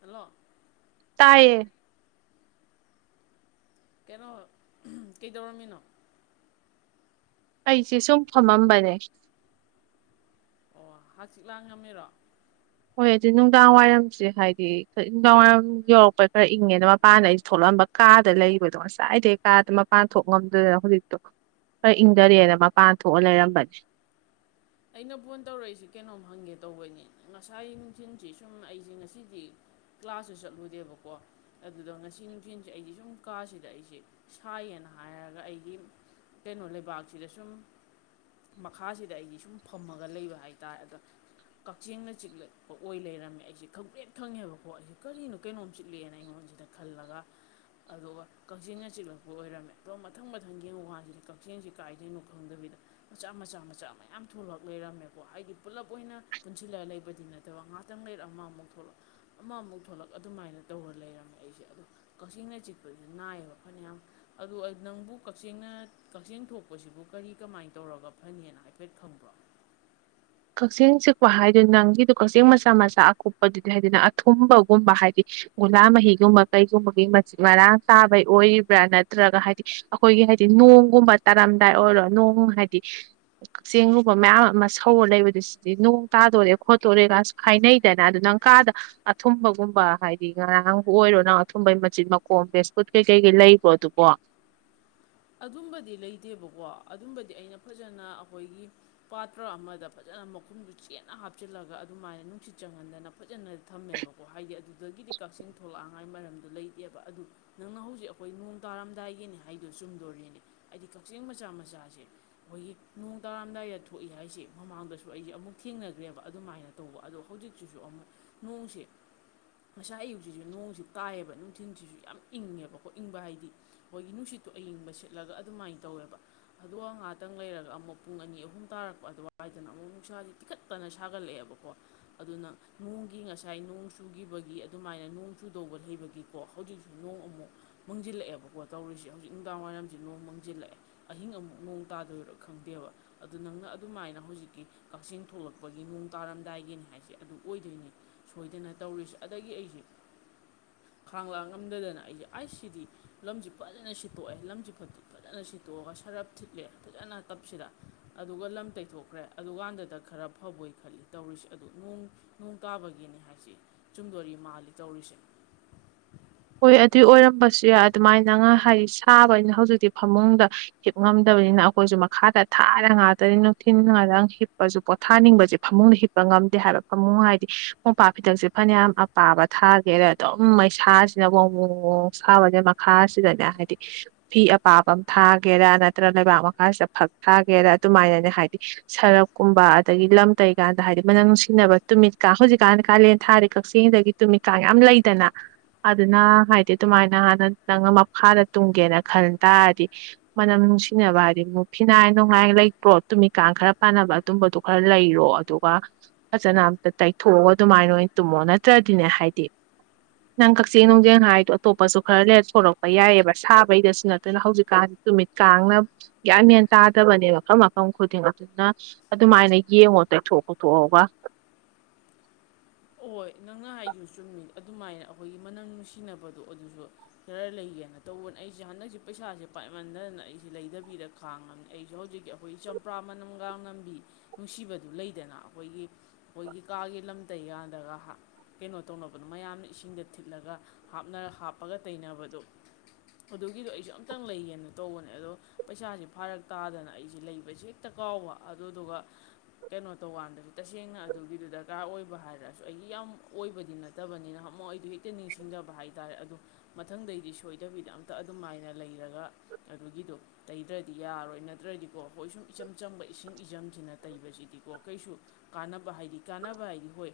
hello ꯇꯌꯦ ꯀꯩꯅꯣ ꯀꯩꯗꯣꯔꯝꯃꯤꯅꯣ ꯑꯩꯁꯦ ꯁꯨꯝ ꯐꯝꯃꯝꯕꯅꯦ ꯑꯣ ꯍꯆꯤꯛꯂꯥꯡ ꯉꯝꯃꯤꯔꯣ ꯍꯣꯏ ꯑꯗꯨ ꯅꯨꯡꯗꯥꯡ ꯋꯥꯏꯔꯝꯁꯦ ꯍꯥꯏꯗꯤ ꯅꯨꯡꯗꯥꯡ ꯋꯥꯏꯔꯝ ꯌꯧꯔꯛꯄ ꯈꯔ ꯏꯪꯉꯦꯅ ꯃꯄꯥꯟꯗ ꯑꯩ ꯊꯣꯛꯂꯛꯑꯝꯕ ꯀꯥꯗ ꯂꯩꯕꯗꯣ ꯉꯁꯥꯏꯗꯩ ꯀꯥꯗ ꯃꯄꯥꯟ ꯊꯣꯛ ꯉꯝꯗꯗꯅ ꯍꯧꯖꯤꯛꯇꯣ ꯈꯔ ꯏꯪꯊꯔꯦꯅ ꯃꯄꯥꯟ ꯊꯣꯛꯑ ꯂꯩꯔꯝꯕꯅꯤ ꯑꯩꯅ ꯐꯣꯟ ꯇꯧꯔꯛꯏꯁꯤ ꯀꯩꯅꯣꯝ ꯍꯪꯒꯦ ꯇꯧꯕꯅꯤ ꯉꯁꯥꯏ ꯅꯨꯡꯊꯤꯟꯁꯤ ꯁꯨꯝ ꯑꯩꯁꯦ ꯉꯁꯤꯗꯤ ꯀ꯭ꯂꯥꯁꯁꯨ ꯆꯠꯂꯨꯗꯦꯕꯀꯣ ꯑꯗꯨꯗ ꯉꯁꯤ ꯅꯨꯡꯊꯤꯟꯁꯤ ꯑꯩꯗꯤ ꯁꯨꯝ ꯀꯥꯁꯤꯗ ꯑꯩꯁꯦ ꯁꯥꯏꯌꯦꯅ ꯍꯥꯏꯔꯒ ꯑꯩꯒꯤ ꯀꯩꯅꯣ ꯂꯩꯕꯥꯛꯁꯤꯗ ꯁꯨꯝ ꯃꯈꯥꯁꯤꯗ ꯑꯩꯗꯤ ꯁꯨꯝ ꯐꯝꯃꯒ ꯂꯩꯕ ꯍꯥꯏꯇꯥꯔꯦ ꯑꯗꯣ ꯀꯛꯆꯦꯡꯅ ꯆꯤꯛꯂꯛꯄ ꯑꯣꯏ ꯂꯩꯔꯝꯃꯦ ꯑꯩꯁꯦ ꯈꯪꯕ꯭ꯔꯦꯛ ꯈꯪꯉꯦꯕꯀꯣ ꯑꯩꯁꯦ ꯀꯔꯤꯅꯣ ꯀꯩꯅꯣꯝ ꯆꯤꯛꯂꯦꯅ ꯑꯩꯉꯣꯟꯁꯤꯗ ꯈꯜꯂꯒ ꯑꯗꯨꯒ ꯀꯛꯆꯦꯡꯅ ꯆꯤꯛꯂꯛꯄ ꯑꯣꯏꯔꯝꯃꯦ ꯑꯗꯣ ꯃꯊꯪ ꯃꯊꯪꯒꯤ ꯌꯦꯡꯉꯨ ꯀꯟꯁꯤꯗ ꯀꯛꯆꯦꯡꯁꯤ ꯀꯥꯏꯗꯩꯩꯏꯅꯣ ꯈꯪꯗꯕꯤꯗ ꯃꯆꯥ ꯃꯆꯥ ꯃꯆꯥ ꯃꯌꯥꯝ ꯊꯣꯛꯂꯛ ꯂꯩꯔꯝꯃꯦꯀꯣ ꯍꯥꯏꯗꯤ ꯄꯨꯜꯂꯞ ꯑꯣꯏꯅ ꯄꯨꯟꯁꯤꯜꯂ ꯂꯩꯕꯗꯤ ꯅꯠꯇꯕ ꯉꯍꯥꯛꯇꯪ ꯂꯩꯔ ꯑꯃꯃꯨꯛ ꯊꯣꯛꯂꯛ ꯑꯃꯃꯨꯛ ꯊꯣꯛꯂꯛ ꯑꯗꯨꯃꯥꯏꯅ ꯇꯧꯔ ꯂꯩꯔꯝꯃꯦ ꯑꯩꯁꯦ ꯑꯗꯣ ꯀꯛꯆꯦꯡꯅ ꯆꯤꯛꯄꯁꯤ ꯅꯥꯏꯌꯦꯕ ꯐꯅꯌꯥꯝ ꯑꯗꯨ ꯅꯪꯕꯨ ꯀꯛꯆꯦꯡꯅ ꯀꯛꯆꯦꯡ ꯊꯣꯛꯄꯁꯤꯕꯨ ꯀꯔꯤ ꯀꯃꯥꯏꯅ ꯇꯧꯔꯒ ꯐꯅꯤꯅ ꯍꯥꯏꯐꯦꯠ ꯈꯪꯕꯔꯣ ꯀꯛꯆꯦꯡ ꯆꯤꯛꯄ ꯍꯥꯏꯗꯤ ꯅꯪꯒꯤꯗꯣ ꯀꯛꯆꯦꯡ ꯃꯆꯥ ꯃꯆꯥ ꯑꯀꯨꯞꯄꯗꯨꯗꯤ ꯍꯥꯏꯗꯅ ꯑꯊꯨꯝꯕꯒꯨꯝꯕ ꯍꯥꯏꯗꯤ ꯒꯨꯂꯥ ꯃꯍꯤꯒꯨꯝꯕ ꯀꯩꯒꯨꯝꯕꯒꯤ ꯃꯆꯤꯠ ꯃꯔꯥꯡ ꯆꯥꯕꯩ ꯑꯣꯏꯔꯤꯕ꯭ꯔꯥ ꯅꯠꯇ꯭ꯔꯒ ꯍꯥꯏꯗꯤ ꯑꯩꯈꯣꯏꯒꯤ ꯍꯥꯏꯗꯤ ꯅꯣꯡꯒꯨꯝꯕ ꯇꯥꯔꯝꯗꯥꯏ ꯑꯣꯏꯔꯣ ꯅꯣꯡ ꯍꯥꯏꯗꯤ ꯀꯛꯆꯦꯡꯒꯨꯝꯕ ꯃꯌꯥꯝ ꯑꯃ ꯍꯧꯔ ꯂꯩꯕꯗꯨ ꯁꯤꯗꯤ ꯅꯣꯡ ꯇꯥꯗꯣꯔꯦ ꯈꯣꯠꯇꯣꯔꯦ ꯀꯁꯨ ꯍꯥꯏꯅꯩꯗꯅ ꯑꯗꯨ ꯅꯪ ꯀꯥꯗ ꯑꯊꯨꯝꯕꯒꯨꯝꯕ ꯍꯥꯏꯗꯤ ꯉꯥꯔꯥꯡ ꯑꯣꯏꯔꯣ ꯅꯪ ꯑꯊꯨꯝꯕꯩ ꯃꯆꯤꯟꯠ ꯃꯈꯣꯝ ꯕꯦꯁꯀꯨꯠ ꯀꯩꯀꯩꯀꯩ ꯂꯩꯕ꯭ꯔꯣ ꯑꯗꯨꯕꯣ ꯑꯗꯨꯝꯕꯗꯤ ꯂꯩꯇꯦꯕꯀꯣ ꯑꯗꯨꯝꯕꯗꯤ ꯑꯩꯅ ꯐꯖꯅ ꯑꯩꯈꯣꯏꯒꯤ ꯄꯥꯇ꯭ꯔ ꯑꯃꯗ ꯐꯖꯅ ꯃꯈꯨꯝꯗꯨ ꯆꯦꯅ ꯍꯥꯞꯆꯤꯜꯂꯒ ꯑꯗꯨꯃꯥꯏꯅ ꯅꯨꯡꯁꯤꯠ ꯆꯪꯍꯟꯗꯅ ꯐꯖꯅ ꯊꯝꯃꯦꯕꯀꯣ ꯍꯥꯏꯗꯤ ꯑꯗꯨꯗꯒꯤꯗꯤ ꯀꯛꯆꯤꯡ ꯊꯣꯂꯥꯡ ꯃꯔꯝꯗꯣ ꯂꯩꯇꯦꯕ ꯑꯗꯨ ꯅꯪꯅ ꯍꯧꯖꯤꯛ ꯑꯩꯈꯣꯏ ꯅꯣꯡ ꯇꯥꯔꯝꯗꯥꯏꯒꯤꯅꯤ ꯍꯥꯏꯗꯣ ꯆꯨꯝ ꯗꯣꯔꯤꯅꯦ ꯍꯥꯏꯗꯤ ꯀꯛꯆꯦꯡ ꯃꯆꯥ ꯃꯆꯥꯁꯦ ꯑꯩꯈꯣꯏꯒꯤ ꯅꯣꯡ ꯇꯥꯔꯥꯝꯗꯥꯏꯗ ꯊꯣꯛꯏ ꯍꯥꯏꯁꯦ ꯃꯃꯥꯡꯗꯁꯨ ꯑꯩꯁꯦ ꯑꯃꯨꯛ ꯊꯦꯡꯅꯈ꯭ꯔꯦꯕ ꯑꯗꯨꯃꯥꯏꯅ ꯇꯧꯕ ꯑꯗꯣ ꯍꯧꯖꯤꯛꯁꯤꯁꯨ ꯑꯃꯨꯛ ꯅꯣꯡꯁꯦ ꯉꯥꯁꯥꯏ ꯑꯌꯨꯛꯁꯤꯁꯨ ꯅꯣꯡꯁꯤ ꯇꯥꯏꯌꯦꯕ ꯅꯨꯡꯊꯤꯟꯜꯁꯤꯁꯨ ꯌꯥꯝ ꯏꯪꯉꯦꯕ ꯀꯣ ꯏꯪꯕ ꯍꯥꯏꯗꯤ ꯑꯩꯈꯣꯏꯒꯤ ꯅꯨꯡꯁꯤꯠꯇꯣ ꯑꯌꯤꯡꯕ ꯁꯤꯠꯂꯒ ꯑꯗꯨꯃꯥꯏꯟ ꯇꯧꯋꯦꯕ ꯑꯗꯨꯒ ꯉꯍꯥꯛꯇꯪ ꯂꯩꯔꯒ ꯑꯃꯨꯛ ꯄꯨꯡ ꯑꯅꯤ ꯑꯍꯨꯝ ꯇꯥꯔꯛꯄ ꯑꯗꯨꯋꯥꯏꯗꯅ ꯑꯃꯨꯛ ꯅꯨꯡꯁꯥꯥꯁꯦ ꯇꯤꯡꯈꯠꯇꯅ ꯁꯥꯒꯠꯂꯛꯑꯦꯕꯀꯣ ꯑꯗꯨꯅ ꯅꯣꯡꯒꯤ ꯉꯁꯥꯏ ꯅꯣꯡ ꯆꯨꯒꯤꯕꯒꯤ ꯑꯗꯨꯃꯥꯏꯅ ꯅꯣꯡ ꯆꯨꯗꯧꯕ ꯂꯩꯕꯒꯤꯀꯣ ꯍꯧꯖꯤꯛꯁꯨ ꯅꯣꯡ ꯑꯃꯨꯛ ꯃꯪꯖꯤꯜꯂꯛꯑꯦꯕꯀꯣ ꯇꯧꯔꯤꯁꯦ ꯍꯧꯖꯤꯛ ꯅꯨꯡꯗꯥꯡ ꯋꯥꯏꯔꯝ ꯅꯣꯡ ꯃꯥꯡꯖꯤꯜꯂꯛꯑꯦ ꯑꯍꯤꯡ ꯑꯃꯨꯛ ꯅꯣꯡ ꯇꯥꯗꯣꯏꯔꯥ ꯈꯪꯗꯦꯕ ꯑꯗꯨ ꯅꯪꯅ ꯑꯗꯨꯃꯥꯏꯅ ꯍꯧꯖꯤꯛꯀꯤ ꯀꯛꯆꯤꯡ ꯊꯂꯛꯄꯒꯤ ꯅꯣꯡ ꯇꯥꯔꯝꯗꯥꯏꯒꯤꯅꯤ ꯍꯥꯏꯁꯦ ꯑꯗꯨ ꯑꯣꯏꯗꯣꯏꯅꯤ ꯁꯣꯏꯗꯅ ꯇꯧꯔꯤꯁꯦ ꯑꯗꯒꯤ ꯑꯩꯁꯦ ꯈꯥꯡ ꯂꯥꯡ ꯉꯝꯗꯗꯅ ꯑꯩꯁꯦ ꯑꯁ ꯁꯤꯗꯤ ꯂꯝꯁꯦ ꯐꯖꯅ ꯁꯤꯠꯇꯣꯛꯑꯦ ꯂꯝꯁꯦ ꯐꯖꯅ ꯁꯤꯠꯇꯣꯛꯑꯒ ꯁꯔꯞ ꯊꯤꯠꯂꯦ ꯐꯖꯅ ꯇꯞꯁꯤꯗ ꯑꯗꯨꯒ ꯂꯝ ꯇꯩꯊꯣꯛꯈ꯭ꯔꯦ ꯑꯗꯨꯀꯥꯟꯗꯨꯗ ꯈꯔ ꯐꯕꯣꯏ ꯈꯜꯂꯤ ꯇꯧꯔꯤꯁꯦ ꯑꯗꯨꯣꯡ ꯅꯣꯡ ꯇꯥꯕꯒꯤꯅꯤ ꯍꯥꯏꯁꯤ ꯆꯨꯝꯗꯣꯔꯤ ꯃꯥꯜꯂꯤ ꯇꯧꯔꯤꯁꯦ ꯍꯣꯏ ꯑꯗꯨꯏ ꯑꯣꯏꯔꯝꯕꯁꯨ ꯌꯥꯏ ꯑꯗꯨꯃꯥꯏꯅ ꯉ ꯍꯥꯏꯗꯤ ꯁꯥꯕꯅꯤꯅ ꯍꯧꯖꯤꯛꯇꯤ ꯐꯃꯨꯡꯗ ꯍꯤꯞ ꯉꯝꯗꯕꯅꯤꯅ ꯑꯩꯈꯣꯏꯁꯨ ꯃꯈꯥꯗ ꯊꯥꯔ ꯉꯥꯛꯇꯥꯅꯤ ꯅꯨꯡꯊꯤꯟ ꯉꯥꯛꯇ ꯍꯤꯞꯄꯁꯨ ꯄꯣꯊꯥꯅꯤꯡꯕꯁꯦ ꯐꯃꯨꯡꯗ ꯍꯤꯞꯄ ꯉꯝꯗꯦ ꯍꯥꯏꯕ ꯐꯃꯨꯡ ꯍꯥꯏꯗꯤ ꯃꯣꯝꯄꯥꯛ ꯐꯤꯗꯛꯁꯦ ꯐꯅꯌꯥꯝ ꯑꯄꯥꯕ ꯊꯥꯒꯦꯗ ꯑꯗꯨꯝ ꯃꯩꯁꯥꯁꯤ ꯅ ꯑꯃꯨꯛ ꯃꯨꯛ ꯃꯣꯔꯣꯛ ꯑꯁꯥꯕꯅꯦ ꯃꯈꯥꯁꯤꯗꯅꯦ ꯍꯥꯏꯗꯤ ꯐꯤ ꯑꯄꯥꯕ ꯑꯃ ꯊꯥꯒꯦꯔꯥ ꯅꯠꯇ꯭ꯔꯒ ꯂꯩꯕꯥꯛ ꯃꯈꯥꯁꯤꯗ ꯐꯛ ꯊꯥꯒꯦꯔꯥ ꯑꯗꯨꯃꯥꯏꯅꯅꯦ ꯍꯥꯏꯗꯤ ꯁꯔꯞꯀꯨꯝꯕ ꯑꯗꯒꯤ ꯂꯝ ꯇꯩꯀꯥꯟꯗ ꯍꯥꯏꯗꯤ ꯃꯅꯝ ꯅꯨꯡꯁꯤꯅꯕ ꯇꯨꯃꯤꯠꯀꯥ ꯍꯧꯖꯤꯛꯀꯥꯟ ꯀꯥꯂꯦꯟ ꯊꯥꯗꯤ ꯀꯛꯆꯤꯡꯗꯒꯤ ꯇꯨꯃꯤꯠꯀꯥ ꯌꯥꯝ ꯂꯩꯗꯅ ꯑꯗꯨꯅ ꯍꯥꯏꯗꯤ ꯑꯗꯨꯃꯥꯏꯅ ꯍꯥꯟꯅ ꯅꯪꯅ ꯃꯈꯥꯗ ꯇꯨꯝꯒꯦꯅ ꯈꯟ ꯇꯥꯔꯗꯤ ꯃꯅꯝ ꯅꯨꯡꯁꯤꯅꯕ ꯍꯥꯏꯗꯤꯛ ꯐꯤꯅꯥꯏ ꯅꯨꯡꯉꯥꯏ ꯂꯩꯀ꯭ꯔꯣ ꯇꯨꯃꯤꯀꯥꯟ ꯈꯔ ꯄꯥꯟꯅꯕ ꯑꯗꯨꯝꯕꯗꯨꯣ ꯈꯔ ꯂꯩꯔꯣ ꯑꯗꯨꯒ ꯐꯖꯅ ꯑꯝꯇ ꯇꯩꯊꯣꯛꯑꯒ ꯑꯗꯨꯃꯥꯏꯅ ꯑꯣꯏꯅ ꯇꯨꯝꯃꯣ ꯅꯠꯇ꯭ꯔꯗꯤꯅꯦ ꯍꯥꯏꯗꯤ ꯅꯪ ꯀꯛꯆꯤꯡ ꯅꯨꯡꯖꯤꯡ ꯍꯥꯏꯗꯣ ꯑꯇꯣꯞꯄꯁꯨ ꯈꯔ ꯂꯦꯔꯇ ꯁꯂꯛꯄ ꯌꯥꯏꯑꯕ ꯁꯥꯕꯩꯗꯁꯨ ꯅꯠꯇꯅ ꯍꯧꯖꯤꯛꯀꯥꯟꯗꯤ ꯅꯨꯃꯤꯠ ꯀꯥꯡꯅ ꯭ꯌꯥꯟꯃꯦꯟ ꯆꯥꯗꯕꯅꯦ ꯃꯐꯝ ꯃꯐꯝ ꯈꯨꯗꯤꯡ ꯑꯗꯨꯅ ꯑꯗꯨꯃꯥꯏꯅ ꯌꯦꯡꯉꯣ ꯇꯩꯊꯣꯛ ꯈꯣꯊꯣꯛꯑꯒ ꯍꯣꯏ ꯅꯪꯅ ꯍꯥꯏꯗꯨ ꯆꯨꯝꯃꯤ ꯑꯗꯨꯃꯥꯏꯅ ꯑꯩꯈꯣꯏꯒꯤ ꯃꯅꯝ ꯅꯨꯡꯁꯤꯅꯕꯗꯣ ꯑꯗꯨꯗꯨ ꯈꯔ ꯂꯩꯒꯦꯅ ꯇꯧꯕꯅ ꯑꯩꯁꯦ ꯍꯟꯗꯛꯁꯦ ꯄꯩꯁꯥꯁꯦ ꯄꯥꯏꯃꯟꯗꯗꯅ ꯑꯩꯁꯦ ꯂꯩꯗꯕꯤꯗ ꯈꯥꯡꯉꯕꯅꯤ ꯑꯩꯁꯨ ꯍꯧꯖꯤꯛꯀꯤ ꯑꯩꯈꯣꯏꯒꯤ ꯆꯝꯄ꯭ꯔꯥ ꯃꯅꯝꯒ ꯂꯝꯝꯕꯤ ꯅꯨꯡꯁꯤꯕꯗꯨ ꯂꯩꯗꯅ ꯑꯩꯈꯣꯏꯒꯤ ꯑꯩꯈꯣꯏꯒꯤ ꯀꯥꯒꯤ ꯂꯝꯇꯩ ꯌꯥꯗ ꯗ ꯀꯩꯅꯣ ꯇꯧꯅꯕꯗꯨꯣ ꯃꯌꯥꯝꯅ ꯏꯁꯤꯡꯗ ꯊꯤꯠꯂꯒ ꯍꯥꯞꯄꯒ ꯇꯩꯅꯕꯗꯣ ꯑꯗꯨꯒꯤꯗꯣ ꯑꯩꯁꯨ ꯑꯝꯇꯪ ꯂꯩꯒꯦꯅ ꯇꯧꯕꯅꯦ ꯑꯗꯣ ꯄꯩꯁꯥꯁꯦ ꯐꯥꯔꯛ ꯇꯥꯗꯅ ꯑꯩꯁꯦ ꯂꯩꯕꯁꯦ ꯍꯦꯛꯇ ꯀꯥꯎꯕ ꯑꯗꯨꯗꯨꯒ ꯀꯩꯅꯣ ꯇꯧꯀꯥꯟꯗꯗꯤ ꯇꯁꯦꯡꯅ ꯑꯗꯨꯒꯤꯗꯨ ꯗꯔꯀꯥꯔ ꯑꯣꯏꯕ ꯍꯥꯏꯔ ꯁꯨ ꯑꯩꯒꯤ ꯌꯥꯝ ꯑꯣꯏꯕꯗꯤ ꯅꯠꯇꯕꯅꯤꯅ ꯍꯦꯛꯇ ꯅꯤꯡꯁꯤꯡꯗꯕ ꯍꯥꯏꯇꯥꯔꯦ ꯑꯗꯨ ꯃꯊꯪꯗꯩꯗꯤ ꯁꯣꯏꯗꯕꯤꯗ ꯑꯝ__ ꯇ ꯑꯗꯨꯃꯥꯏꯅ ꯂꯩꯔꯒ ꯑꯗꯨꯒꯤꯗꯣ ꯇꯩꯗ꯭ꯔꯗꯤ ꯌꯥꯔꯣꯏ ꯅꯠꯇ꯭ꯔꯗꯤꯀꯣ ꯑꯩꯈꯣꯏ ꯁꯨꯝ ꯏꯆꯝ ꯆꯝꯕ ꯏꯁꯤꯡ ꯏꯆꯝꯁꯤꯅ ꯇꯩꯕꯁꯤꯗꯤꯀꯣ ꯀꯩꯁꯨ ꯀꯥꯟꯅꯕ ꯍꯥꯏꯗꯤ ꯀꯥꯟꯅꯕ ꯍꯥꯏꯗꯤ ꯍꯣꯏ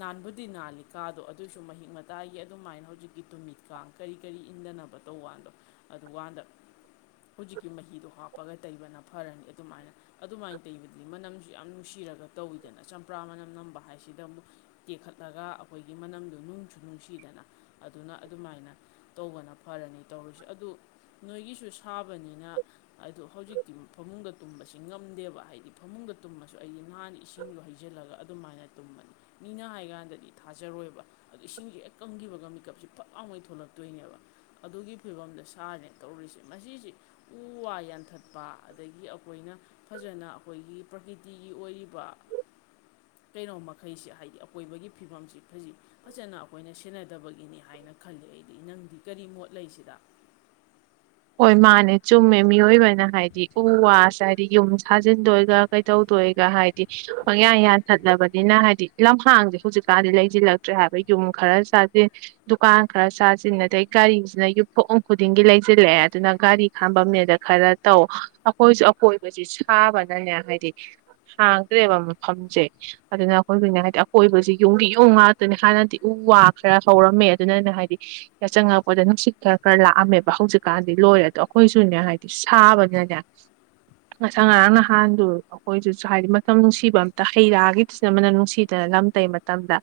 ꯅꯥꯟꯕꯨꯗꯤ ꯅꯥꯜꯂꯤꯀꯥꯗꯣ ꯑꯗꯨꯑꯣꯏꯁꯨ ꯃꯍꯤꯛ ꯃꯇꯥꯏꯒꯤ ꯑꯗꯨꯃꯥꯏꯅ ꯍꯧꯖꯤꯛꯀꯤ ꯇꯨꯃꯤꯠꯀ ꯀꯔꯤ ꯀꯔꯤ ꯏꯟꯗꯅꯕ ꯇꯧꯀꯥꯟꯗꯣ ꯑꯗꯨꯀꯥꯟꯗ ꯍꯧꯖꯤꯛꯀꯤ ꯃꯍꯤꯗꯣ ꯍꯥꯞꯄꯒ ꯇꯩꯕꯅ ꯐ ꯐꯔꯅꯤ ꯑꯗꯨꯃꯥꯏꯅ ꯑꯗꯨꯃꯥꯏꯅ ꯇꯩꯕꯗꯤ ꯃꯅꯝꯁꯨ ꯌꯥꯝ ꯅꯨꯡꯁꯤꯔꯒ ꯇꯧꯋꯤꯗꯅ ꯆꯝꯄ꯭ꯔꯥ ꯃꯅꯝ ꯅꯝꯕ ꯍꯥꯏꯁꯦ ꯗ ꯑꯃꯨꯛ ꯇꯦꯛꯈꯠꯂꯒ ꯑꯩꯈꯣꯏꯒꯤ ꯃꯅꯝꯗꯣ ꯅꯨꯡꯁꯨ ꯅꯨꯡꯁꯤꯗꯅ ꯑꯗꯨꯅ ꯑꯗꯨꯃꯥꯏꯅ ꯇꯧꯕꯅ ꯐꯔꯅꯤ ꯇꯧꯔꯤꯁꯨ ꯑꯗꯨ ꯅꯣꯏꯒꯤꯁꯨ ꯁꯥꯕꯅꯤꯅ ꯑꯗꯨ ꯍꯧꯖꯤꯛꯇꯤ ꯐꯃꯨꯡꯗ ꯇꯨꯝꯕꯁꯤ ꯉꯝꯗꯦꯕ ꯍꯥꯏꯗꯤ ꯐꯃꯨꯡꯗ ꯇꯨꯝꯃꯁꯨ ꯑꯩꯗꯤ ꯅꯍꯥꯟ ꯏꯁꯤꯡꯗꯣ ꯍꯩꯖꯤꯜꯂꯒ ꯑꯗꯨꯃꯥꯏꯅ ꯇꯨꯝꯃꯅꯤ ꯃꯤꯅ ꯍꯥꯏꯀꯥꯟꯗꯗꯤ ꯊꯥꯖꯔꯣꯏꯕ ꯑꯗꯨ ꯏꯁꯤꯡꯁꯦ ꯍꯦꯛ ꯀꯪꯈꯤꯕꯒ ꯃꯦꯀꯞꯁꯤ ꯐꯛ ꯂꯥꯎꯉꯩ ꯊꯣꯛꯣꯂꯛꯇꯣꯏꯅꯦꯕ ꯑꯗꯨꯒꯤ ꯐꯤꯕꯝꯗ ꯁꯥꯔꯅꯦ ꯇꯧꯔꯨꯔꯤꯁꯦ ꯃꯁꯤꯁꯦ ꯎ ꯋꯥ ꯌꯥꯟꯊꯠꯄ ꯑꯗꯒꯤ ꯑꯩꯈꯣꯏꯅ ꯐꯖꯅ ꯑꯩꯈꯣꯏꯒꯤ ꯄ꯭ꯔꯀꯤꯇꯤꯒꯤ ꯑꯣꯏꯔꯤꯕ ꯀꯩꯅꯣꯃ ꯑꯩꯩꯁꯦ ꯍꯥꯏꯕꯗꯤ ꯑꯀꯣꯏꯕꯒꯤ ꯐꯤꯕꯝꯁꯤ ꯐ ꯐꯖꯅ ꯑꯩꯈꯣꯏꯅ ꯁꯦꯟꯅꯗꯕꯒꯤꯅꯤ ꯍꯥꯏꯅ ꯈꯜꯂꯤ ꯑꯩꯗꯤ ꯅꯪꯗꯤ ꯀꯔꯤ ꯃꯣꯠ ꯂꯩꯁꯤꯗ ꯍꯣꯏ ꯃꯥꯅꯦ ꯆꯨꯝꯃꯦ ꯃꯤꯑꯣꯏꯕꯅ ꯍꯥꯏꯗꯤ ꯎ ꯋꯥꯁꯦ ꯍꯥꯏꯗꯤ ꯌꯨꯝ ꯁꯥꯖꯤꯟꯗꯣꯏꯒ ꯀꯩꯗꯧꯗꯣꯏꯒ ꯍꯥꯏꯗꯤ ꯍꯪꯌꯥꯟ ꯌꯥꯟꯊꯠꯂꯕꯅꯤꯅ ꯍꯥꯏꯗꯤ ꯂꯝꯍꯥꯡꯗꯤꯦ ꯍꯧꯖꯤꯛꯀꯥꯟꯗꯤ ꯂꯩꯁꯤꯜꯂꯛꯇ꯭ꯔꯦ ꯍꯥꯏꯕ ꯌꯨꯝ ꯈꯔ ꯆꯥꯁꯤꯟ ꯗꯨꯀꯥꯟ ꯈꯔ ꯆꯥꯁꯤꯟ ꯑꯗꯩ ꯒꯥꯔꯤꯁꯤꯅ ꯌꯨꯝꯊꯣꯡ ꯈꯨꯗꯤꯡꯒꯤ ꯁꯤꯜꯂꯛꯑꯦ ꯑꯗꯨꯅ ꯒꯥꯔꯤ ꯈꯥꯝꯝꯕꯅꯦꯗ ꯈꯔ ꯇꯧ ꯑꯩꯈꯣꯏꯁꯨ ꯑꯀꯣꯏꯕꯁꯤ ꯁꯥꯕꯅꯅꯦ ꯍꯥꯏꯗꯤ ꯍꯥꯡꯗ꯭ꯔꯦꯕ ꯃꯐꯝꯁꯦ ꯑꯗꯨꯅ ꯑꯩꯈꯣꯏꯁꯨꯅꯦ ꯍꯥꯏꯗꯤ ꯑꯀꯣꯏꯕꯁꯤ ꯌꯨꯝꯗꯤ ꯌꯣꯡ ꯉꯥꯛꯇꯅꯦ ꯍꯥꯟꯅꯗꯤ ꯎ ꯋꯥ ꯈꯔ ꯍꯧꯔꯝꯃꯦ ꯑꯗꯨꯅꯅꯦ ꯍꯥꯏꯗꯤ ꯌꯥ ꯆꯪꯉꯛꯄꯗ ꯅꯨꯡꯁꯤꯠ ꯈꯔ ꯈꯔ ꯂꯥꯛꯑꯝꯃꯦꯕ ꯍꯧꯖꯤꯛ ꯀꯥꯟꯗꯤ ꯂꯣꯏꯔꯦ ꯑꯗꯣ ꯑꯩꯈꯣꯏꯁꯨꯅꯦ ꯍꯥꯏꯗꯤ ꯁꯥꯕꯅꯅꯦ ꯉꯁꯥꯡ ꯉꯔꯥꯡ ꯅꯍꯥꯟꯗꯨ ꯑꯩꯈꯣꯏꯁꯨꯁꯨ ꯍꯥꯏꯗꯤ ꯃꯇꯝ ꯅꯨꯡꯁꯤꯕ ꯑꯝꯇ ꯍꯩ ꯔꯥꯒꯤꯗꯨꯅ ꯑꯃꯅ ꯅꯨꯡꯁꯤꯗꯅ ꯂꯝ ꯇꯩ ꯃꯇꯝꯗ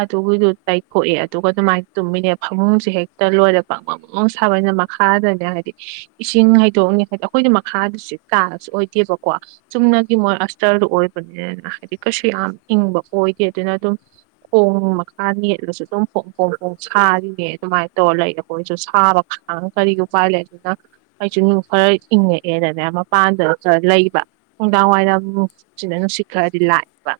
ꯑꯗꯨꯒꯤꯗꯨ ꯇꯩꯊꯣꯛꯑꯦ ꯑꯗꯨꯒ ꯑꯗꯨꯃꯥꯏꯅ ꯇꯨꯝꯃꯤꯅꯦ ꯐꯃꯨꯡꯁꯨꯦ ꯍꯦꯛꯇ ꯂꯣꯏꯔꯦ ꯄꯥꯛꯃꯪꯃꯥꯡ ꯁꯥꯕꯅ ꯃꯈꯥꯗꯅꯦ ꯍꯥꯏꯗꯤ ꯏꯁꯤꯡ ꯍꯩꯗꯣꯛꯑꯅꯤ ꯍꯥꯏꯗꯤ ꯑꯩꯈꯣꯏꯅ ꯃꯈꯥꯗꯁꯨ ꯇꯥꯔꯁꯨ ꯑꯣꯏꯗꯦꯕꯀꯣ ꯆꯨꯝꯅꯒꯤ ꯃꯣꯏ ꯑꯁꯇꯔꯗꯨ ꯑꯣꯏꯕꯅꯤꯅꯅ ꯍꯥꯏꯗꯤ ꯀꯩꯁꯨ ꯌꯥꯝ ꯏꯪꯕ ꯑꯣꯏꯗꯦ ꯑꯗꯨꯅ ꯑꯗꯨꯝ ꯈꯣꯡ ꯃꯈꯥ ꯅꯦꯠꯂꯁꯨ ꯑꯗꯨꯝ ꯐꯣꯡ ꯐꯣꯡ ꯐꯣꯡ ꯁꯥꯔꯤꯅꯦ ꯑꯗꯨꯃꯥꯏꯅ ꯇꯧꯔ ꯂꯩꯔ ꯑꯩꯈꯣꯏꯁꯨ ꯁꯥꯕ ꯀꯔꯤꯒ ꯎ ꯄꯥꯏꯜ ꯂꯩꯦ ꯑꯗꯨꯅ ꯑꯩꯁꯨ ꯅꯨꯡ ꯈꯔ ꯏꯪꯉꯛꯑꯦꯅꯅꯦ ꯃꯄꯥꯟꯗ ꯈ ꯂꯩꯕ ꯅꯨꯡꯗꯥꯡ ꯋꯥꯏꯔꯝ ꯅꯨꯡ ꯁꯤꯅ ꯅꯨꯡꯁꯤꯠ ꯈꯔꯗꯤ ꯂꯥꯛꯑꯦꯕ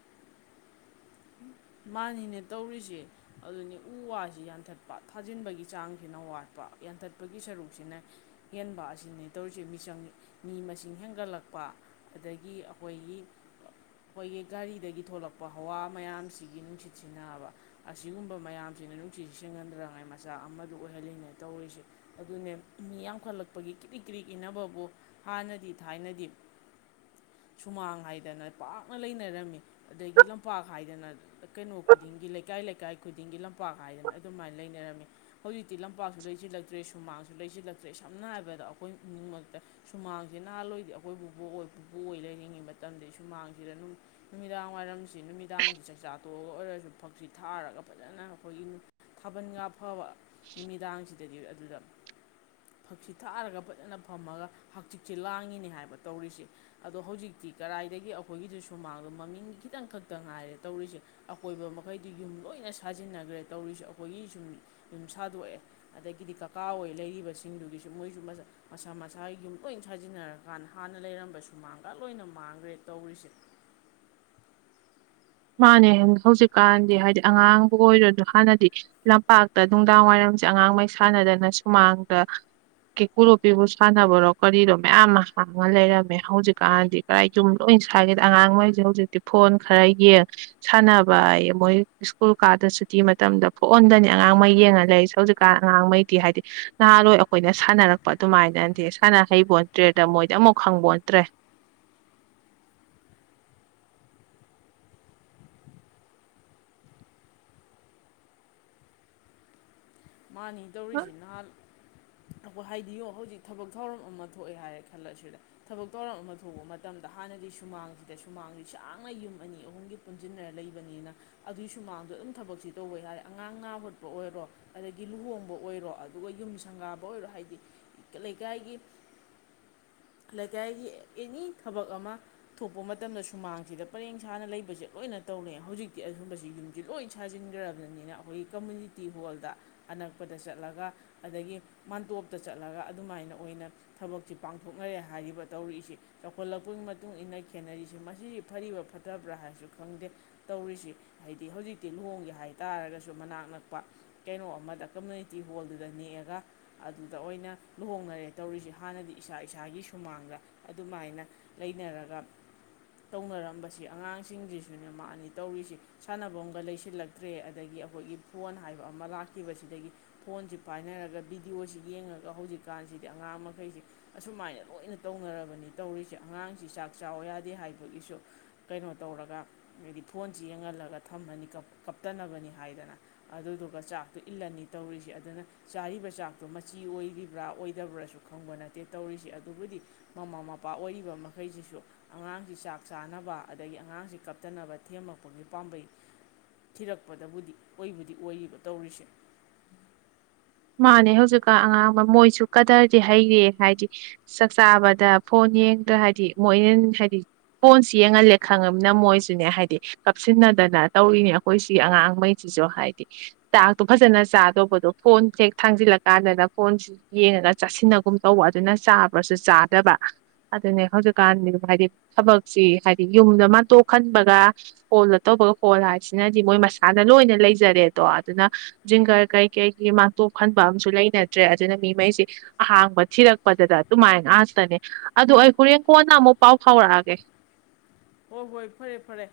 ꯃꯥꯅꯤꯅꯦ ꯇꯧꯔꯤꯁꯦ ꯑꯗꯨꯅꯤ ꯎ ꯋꯥꯁꯤ ꯌꯥꯟꯊꯠꯄ ꯊꯥꯖꯤꯟꯕꯒꯤ ꯆꯥꯡꯁꯤꯅ ꯋꯥꯠꯄ ꯌꯥꯟꯊꯠꯄꯒꯤ ꯁꯔꯨꯛꯁꯤꯅ ꯍꯦꯟꯕ ꯑꯁꯤꯅꯦ ꯇꯧꯔꯤꯁꯦ ꯃꯤꯆꯪ ꯃꯤ ꯃꯁꯤꯡ ꯍꯦꯟꯒꯠꯂꯛꯄ ꯑꯗꯒꯤ ꯑꯩꯈꯣꯏꯒꯤ ꯑꯩꯈꯣꯏꯒꯤ ꯒꯥꯔꯤꯗꯒꯤ ꯊꯣꯛꯂꯛꯄ ꯍꯋꯥ ꯃꯌꯥꯝꯁꯤ ꯁꯤꯒꯤ ꯅꯨꯡꯁꯤꯠ ꯁꯤꯖꯤꯟꯅꯕ ꯑꯁꯤꯒꯨꯝꯕ ꯃꯌꯥꯝꯁꯤꯅ ꯅꯨꯡꯁꯤꯠꯁꯤ ꯁꯤꯖꯤꯍꯟꯗꯅꯉꯥꯏ ꯃꯆꯥꯛ ꯑꯃꯗ ꯑꯣꯏꯍꯜꯂꯤꯉꯩ ꯇꯧꯔꯤꯁꯦ ꯑꯗꯨꯅꯦ ꯃꯤ ꯌꯥꯝꯈꯠꯂꯛꯄꯒꯤ ꯀ꯭ꯔꯤꯛ ꯀ꯭ꯔꯤꯛ ꯏꯅꯕꯕꯨ ꯍꯥꯟꯅꯗꯤ ꯊꯥꯏꯅꯗꯤ ꯁꯨꯃꯥꯡ ꯍꯥꯏꯗꯅ ꯄꯥꯛꯅ ꯂꯩꯅꯔꯝꯃꯤ ꯑꯗꯒꯤ ꯂꯝꯄꯥꯛ ꯍꯥꯏꯗꯅ ꯀꯩꯅꯣ ꯈꯨꯗꯤꯡꯒꯤ ꯂꯩꯀꯥꯏ ꯂꯩꯀꯥꯏ ꯈꯨꯗꯤꯡꯒꯤ ꯂꯝꯄꯥꯛ ꯍꯥꯏꯗꯅ ꯑꯗꯨꯃꯥꯏꯅ ꯂꯩꯅꯔꯝꯃꯤ ꯍꯧꯖꯤꯛꯇꯤ ꯂꯝꯄꯥꯛꯁꯨ ꯂꯩꯁꯤꯤꯜꯂꯛꯇ꯭ꯔꯦ ꯁꯨꯃꯥꯡꯁꯨ ꯂꯩꯁꯤꯜꯂꯛꯇ꯭ꯔꯦ ꯁꯝꯅ ꯍꯥꯏꯔꯕꯗ ꯑꯩꯈꯣꯏ ꯏꯃꯨꯡꯃꯛꯇ ꯁꯨꯃꯥꯡꯁꯦ ꯅꯍꯥꯟꯋꯥꯏꯗꯤ ꯑꯩꯈꯣꯏ ꯄꯨꯕꯣꯛ ꯄꯨꯕꯣꯛ ꯑꯣꯏ ꯂꯩꯅꯤꯡꯉꯩ ꯃꯇꯝꯗꯗꯤ ꯁꯨꯃꯥꯡꯁꯤꯗ ꯅꯨꯃꯤꯗꯥꯡ ꯋꯥꯏꯔꯝꯁꯤ ꯅꯨꯃꯤꯗꯥꯡꯁꯤ ꯆꯥꯛꯆꯥ ꯐꯣꯇꯣꯒ ꯑꯣꯏꯔꯁꯨ ꯐꯛꯁꯤ ꯊꯥꯔꯒ ꯐꯖꯅ ꯑꯩꯈꯣꯏꯒꯤ ꯊꯥꯕꯜꯒ ꯐꯕ ꯅꯨꯃꯤꯗꯥꯡꯁꯤꯗꯗꯤ ꯑꯗꯨꯗ ꯐꯛꯁꯤ ꯊꯥꯔꯒ ꯐꯖꯅ ꯐꯝꯃꯒ ꯍꯛꯆꯤꯛꯁꯦ ꯂꯥꯡꯉꯤꯅꯤ ꯍꯥꯏꯕ ꯇꯧꯔꯤꯁꯦ ꯑꯗꯣ ꯍꯧꯖꯤꯛꯇꯤ ꯀꯗꯥꯏꯗꯒꯤ ꯑꯩꯈꯣꯏꯒꯤꯁꯨ ꯁꯨꯃꯥꯡꯗꯣ ꯃꯃꯤꯡ ꯈꯤꯇꯪ ꯈꯛꯇ ꯉꯥꯏꯔꯦ ꯇꯧꯔꯤꯁꯦ ꯑꯀꯣꯏꯕ ꯃꯈꯩꯗꯨ ꯌꯨꯝ ꯂꯣꯏꯅ ꯁꯥꯖꯤꯟꯅꯈ꯭ꯔꯦ ꯇꯧꯔꯤꯁ ꯑꯩꯈꯣꯏꯒꯤ ꯁꯨꯝ ꯌꯨꯝ ꯁꯥꯗꯣꯛꯑꯦ ꯑꯗꯒꯤꯗꯤ ꯀꯀꯥ ꯍꯣꯏ ꯂꯩꯔꯤꯕꯁꯤꯡꯗꯨꯒꯤꯁꯨ ꯃꯣꯏꯁꯨ ꯃꯁꯥ ꯃꯁꯥꯒꯤ ꯌꯨꯝ ꯂꯣꯏ ꯁꯥꯖꯤꯟꯅꯔꯀꯥꯟꯗ ꯍꯥꯟꯅ ꯂꯩꯔꯝꯕ ꯁꯨꯃꯥꯡꯒ ꯂꯣꯏꯅ ꯃꯥꯡꯈ꯭ꯔꯦ ꯇꯧꯔꯤꯁꯦ ꯃꯥꯅꯦ ꯍꯧꯖꯤꯛꯀꯥꯟꯗꯤ ꯍꯥꯏꯗꯤ ꯑꯉꯥꯡꯕꯨ ꯑꯣꯏꯔꯣꯁꯨ ꯍꯥꯟꯅꯗꯤ ꯂꯝꯄꯥꯛꯇ ꯅꯨꯡꯗꯥꯡ ꯋꯥꯏꯔꯝꯁꯦ ꯑꯉꯥꯡꯉꯩ ꯁꯥꯟꯅꯗꯅ ꯁꯨꯃꯥꯡꯗ ꯀꯦꯀꯨ ꯂꯣꯄꯤꯕꯨ ꯁꯥꯟꯅꯕꯔꯣ ꯀꯔꯤꯔꯣ ꯃꯌꯥꯝ ꯑꯃ ꯍꯥꯡꯉ ꯂꯩꯔꯝꯃꯦ ꯍꯧꯖꯤꯛꯀꯥꯟꯗꯤ ꯀꯗꯥꯥꯏ ꯌꯨꯝ ꯂꯣꯏ ꯁꯒꯦꯗ ꯑꯉꯥꯡꯉꯩꯁꯦ ꯍꯧꯖꯤꯛꯇꯤ ꯐꯣꯟ ꯈꯔ ꯌꯦꯡ ꯁꯥꯟꯅꯕ ꯃꯣꯏ ꯁ꯭ꯀꯨꯜ ꯀꯥꯗ ꯁꯨꯇꯤ ꯃꯇꯝꯗ ꯐꯣꯛꯍꯟꯗꯅꯤ ꯑꯉꯥꯡꯉꯩ ꯌꯦꯡꯉ ꯂꯩꯦ ꯍꯧꯖꯤꯛꯀꯥꯟ ꯑꯉꯥꯡꯉꯩꯗꯤ ꯍꯥꯏꯗꯤ ꯅꯍꯥꯥꯟꯋꯥꯏ ꯑꯩꯈꯣꯏꯅ ꯁꯥꯟꯅꯔꯛꯄ ꯑꯗꯨꯃꯥꯏꯅꯗꯤ ꯁꯥꯟꯅ ꯍꯩꯕꯣꯟꯇ꯭ꯔꯦꯗ ꯃꯣꯏꯗꯤ ꯑꯃꯨꯛ ꯈꯪꯕ ꯍꯣꯟꯇ꯭ꯔꯦ ꯃꯥꯅꯤ ꯇꯧꯔꯤꯁꯤ ꯅꯍꯥꯟ ꯑꯩꯈꯣꯏ ꯍꯥꯏꯗꯤꯌꯣ ꯍꯧꯖꯤꯛ ꯊꯕꯛ ꯊꯧꯔꯝ ꯑꯃ ꯊꯣꯛꯑꯦ ꯍꯥꯏꯔꯦ ꯈꯜꯂꯁꯤꯗ ꯊꯕꯛ ꯊꯧꯔꯝ ꯑꯃ ꯊꯣꯛꯄ ꯃꯇꯝꯗ ꯍꯥꯟꯅꯗꯤ ꯁꯨꯃꯥꯡꯁꯤꯗ ꯁꯨꯃꯥꯡꯁꯤ ꯁꯥꯡꯅ ꯌꯨꯝ ꯑꯅꯤ ꯑꯍꯨꯝꯒꯤ ꯄꯨꯟꯁꯤꯟꯅꯔ ꯂꯩꯕꯅꯤꯅ ꯑꯗꯨꯒꯤ ꯁꯨꯃꯥꯡꯁꯨ ꯑꯗꯨꯝ ꯊꯕꯛꯁꯤ ꯇꯧꯕ ꯌꯥꯔꯦ ꯑꯉꯥꯡ ꯉꯥ ꯍꯨꯠꯄ ꯑꯣꯏꯔꯣ ꯑꯗꯒꯤ ꯂꯨꯍꯣꯡꯕ ꯑꯣꯏꯔꯣ ꯑꯗꯨꯒ ꯌꯨꯝ ꯁꯪꯒꯥꯕ ꯑꯣꯏꯔꯣ ꯍꯥꯏꯗꯤ ꯂꯩꯀꯥꯏꯒꯤ ꯂꯩꯀꯥꯏꯒꯤ ꯑꯦꯅꯤ ꯊꯕꯛ ꯑꯃ ꯊꯣꯛꯄ ꯃꯇꯝꯗ ꯁꯨꯃꯥꯡꯁꯤꯗ ꯄꯔꯦꯡ ꯁꯥꯅ ꯂꯩꯕꯁꯦ ꯂꯣꯏꯅ ꯇꯧꯔꯦ ꯍꯧꯖꯤꯛꯇꯤ ꯑꯒꯨꯝꯕꯁꯤ ꯌꯨꯝꯁꯤ ꯂꯣꯏ ꯁꯥꯖꯤꯟꯈ꯭ꯔꯕꯅꯤꯅ ꯑꯩꯈꯣꯏꯒꯤ ꯀꯝꯃꯨꯅꯤꯇꯤ ꯍꯣꯜꯗ ꯑꯅꯛꯄꯗ ꯆꯠꯂꯒ ꯑꯗꯒꯤ ꯃꯥꯟꯇꯣꯞꯇ ꯆꯠꯂꯒ ꯑꯗꯨꯃꯥꯏꯅ ꯑꯣꯏꯅ ꯊꯕꯛꯁꯤ ꯄꯥꯡꯊꯣꯛꯅꯔꯦ ꯍꯥꯏꯔꯤꯕ ꯇꯧꯔꯛꯏꯁꯤ ꯆꯥꯎꯈꯠꯂꯛꯄꯒꯤ ꯃꯇꯨꯡ ꯏ ꯃꯇꯨꯡꯏꯟꯅ ꯈꯦꯠꯅꯔꯤꯁꯤ ꯃꯁꯤꯁꯤ ꯐꯔꯤꯕ ꯐꯠꯇꯕ꯭ꯔꯥ ꯍꯥꯏꯔꯁꯨ ꯈꯪꯗꯦ ꯇꯧꯔꯤꯁꯤ ꯍꯥꯏꯗꯤ ꯍꯧꯖꯤꯛꯇꯤ ꯂꯨꯍꯣꯡꯒꯦ ꯍꯥꯏ ꯇꯥꯔꯒꯁꯨ ꯃꯅꯥꯛ ꯅꯛꯄ ꯀꯩꯅꯣ ꯑꯃꯗ ꯀꯝꯃꯨꯅꯤꯇꯤ ꯍꯣꯜꯗꯨꯗ ꯅꯦꯛꯑꯒ ꯑꯗꯨꯗ ꯑꯣꯏꯅ ꯂꯨꯍꯣꯡꯅꯔꯦ ꯇꯧꯔꯤꯁꯤ ꯍꯥꯟꯅꯗꯤ ꯏꯁꯥ ꯏꯁꯥꯒꯤ ꯁꯨꯃꯥꯡꯗ ꯑꯗꯨꯃꯥꯏꯅ ꯂꯩꯅꯔꯒ ꯇꯧꯅꯔꯝꯕꯁꯤ ꯑꯉꯥꯡꯁꯤꯡꯁꯤꯁꯨꯅꯦ ꯃꯥꯅꯤ ꯇꯧꯔꯤꯁꯤ ꯁꯥꯟꯅꯐꯝꯒ ꯂꯩꯁꯤꯜꯂꯛꯇ꯭ꯔꯦ ꯑꯗꯒꯤ ꯑꯩꯈꯣꯏꯒꯤ ꯐꯣꯟ ꯍꯥꯏꯕ ꯑꯃ ꯑꯃ ꯂꯥꯛꯈꯤꯕꯁꯤꯗꯒꯤ ꯐꯣꯟꯁꯤ ꯄꯥꯏꯅꯔꯒ ꯚꯗꯤꯑꯣꯁꯤ ꯌꯦꯡꯉꯒ ꯍꯧꯖꯤꯛꯀꯥꯟꯁꯤꯗꯤ ꯑꯉꯥꯡ ꯃꯈꯩꯁꯤꯦ ꯑꯁꯨꯃꯥꯏꯅ ꯂꯣꯏꯅ ꯇꯧꯅꯔꯕꯅꯤ ꯇꯧꯔꯤꯁꯦ ꯑꯉꯥꯡꯁꯤ ꯆꯥꯛ ꯆꯥꯎ ꯌꯥꯗꯦ ꯍꯥꯏꯕꯒꯤꯁꯨ ꯀꯩꯅꯣ ꯇꯧꯔꯒ ꯍꯥꯏꯗꯤ ꯐꯣꯟꯁꯤ ꯌꯦꯡꯍꯜꯂꯒ ꯊꯝꯃꯅꯤ ꯀꯞꯇꯅꯕꯅꯤ ꯍꯥꯏꯗꯅ ꯑꯗꯨꯗꯨ ꯆꯥꯛꯇꯣ ꯏꯜꯂꯅꯤ ꯇꯧꯔꯤꯁꯦ ꯑꯗꯨꯅ ꯆꯥꯔꯤꯕ ꯆꯥꯛꯇꯣ ꯃꯆꯤ ꯑꯣꯏꯔꯤꯕ꯭ꯔꯥ ꯑꯣꯏꯗꯕ꯭ꯔꯥꯁꯨ ꯈꯪꯕ ꯅꯠꯇꯦ ꯇꯧꯔꯤꯁꯦ ꯑꯗꯨꯕꯨꯗꯤ ꯃꯃꯥ ꯃꯄꯥ ꯑꯣꯏꯔꯤꯕ ꯃꯈꯩꯁꯤꯁꯨ ꯑꯉꯥꯡꯁꯤ ꯆꯥꯛ ꯆꯥꯅꯕ ꯑꯗꯒꯤ ꯑꯉꯥꯡꯁꯤ ꯀꯞꯇꯅꯕ ꯊꯦꯝꯃꯛꯄꯒꯤ ꯄꯥꯝꯕꯩ ꯊꯤꯔꯛꯄꯗꯕꯨꯗꯤ ꯑꯣꯏꯕꯨꯗꯤ ꯑꯣꯏꯔꯤꯕ ꯇꯧꯔꯤꯁꯦ ꯃꯥꯅꯦ ꯍꯧꯖꯤꯛꯀ ꯑꯉꯥꯡ ꯃꯣꯏꯁꯨ ꯀꯗꯔꯗꯤ ꯍꯩꯔꯦ ꯍꯥꯏꯗꯤ ꯆꯥꯛ ꯆꯥꯕꯗ ꯐꯣꯟ ꯌꯦꯡꯗ꯭ꯔ ꯍꯥꯏꯗꯤ ꯃꯣꯏꯅ ꯍꯥꯏꯗꯤ ꯐꯣꯟꯁꯤ ꯌꯦꯡꯍꯜꯂꯦ ꯈꯪꯉꯕꯅꯤꯅ ꯃꯣꯏꯁꯨꯅꯦ ꯍꯥꯏꯗꯤ ꯀꯥꯞꯁꯤꯟꯅꯗꯅ ꯇꯧꯔꯤꯅꯦ ꯑꯩꯈꯣꯏ ꯁꯤꯒꯤ ꯑꯉꯥꯡꯉꯩꯁꯤꯁꯨ ꯍꯥꯏꯗꯤ ꯆꯥꯛꯇꯨ ꯐꯖꯅ ꯆꯥꯗꯧꯕꯗꯣ ꯐꯣꯟ ꯍꯦꯛ ꯊꯥꯡꯖꯤꯜꯂꯀꯥꯟꯗ ꯐꯣꯟꯁꯤ ꯌꯦꯡꯉꯒ ꯆꯥꯁꯤꯟꯅꯒꯨꯝ ꯇꯧꯕ ꯑꯗꯨꯅ ꯆꯥꯕ꯭ꯔꯁꯨ ꯆꯥꯗꯕ ꯑꯗꯨꯅꯦ ꯍꯧꯖꯤꯛꯀꯥꯟꯗꯤ ꯍꯥꯏꯗꯤ ꯊꯕꯛꯁꯤ ꯍꯥꯏꯗꯤ ꯌꯨꯝꯗ ꯃꯟꯇꯣꯛꯍꯟꯕꯒ ꯀꯣꯜꯂ ꯇꯧꯕꯒ ꯀꯣꯜ ꯍꯥꯏꯁꯤꯅꯗꯤ ꯃꯣꯏ ꯃꯁꯥꯅ ꯂꯣꯏꯅ ꯂꯩꯖꯔꯦꯗꯣ ꯑꯗꯨꯅ ꯖꯤꯡꯒꯔ ꯀꯩ ꯀꯩꯒꯤ ꯇꯣꯛꯍꯟꯕ ꯑꯃꯁꯝꯨ ꯂꯩꯅꯗ꯭ꯔꯦ ꯑꯗꯨꯅ ꯃꯤꯉꯩꯁꯤꯦ ꯑꯍꯥꯡꯕ ꯊꯤꯔꯛꯄꯗꯨꯗ ꯑꯗꯨꯃꯥꯏꯅ ꯑꯥꯛꯥꯁꯇꯅꯦ ꯑꯗꯨꯗ ꯑꯩ ꯍꯣꯔꯦꯟ ꯀꯣꯟꯅ ꯑꯃꯨꯛ ꯄꯥꯎ ꯐꯥꯎꯔꯛꯑꯒꯦ ꯍꯣꯏ ꯍꯣꯏ ꯐꯔꯦ ꯐꯔꯦ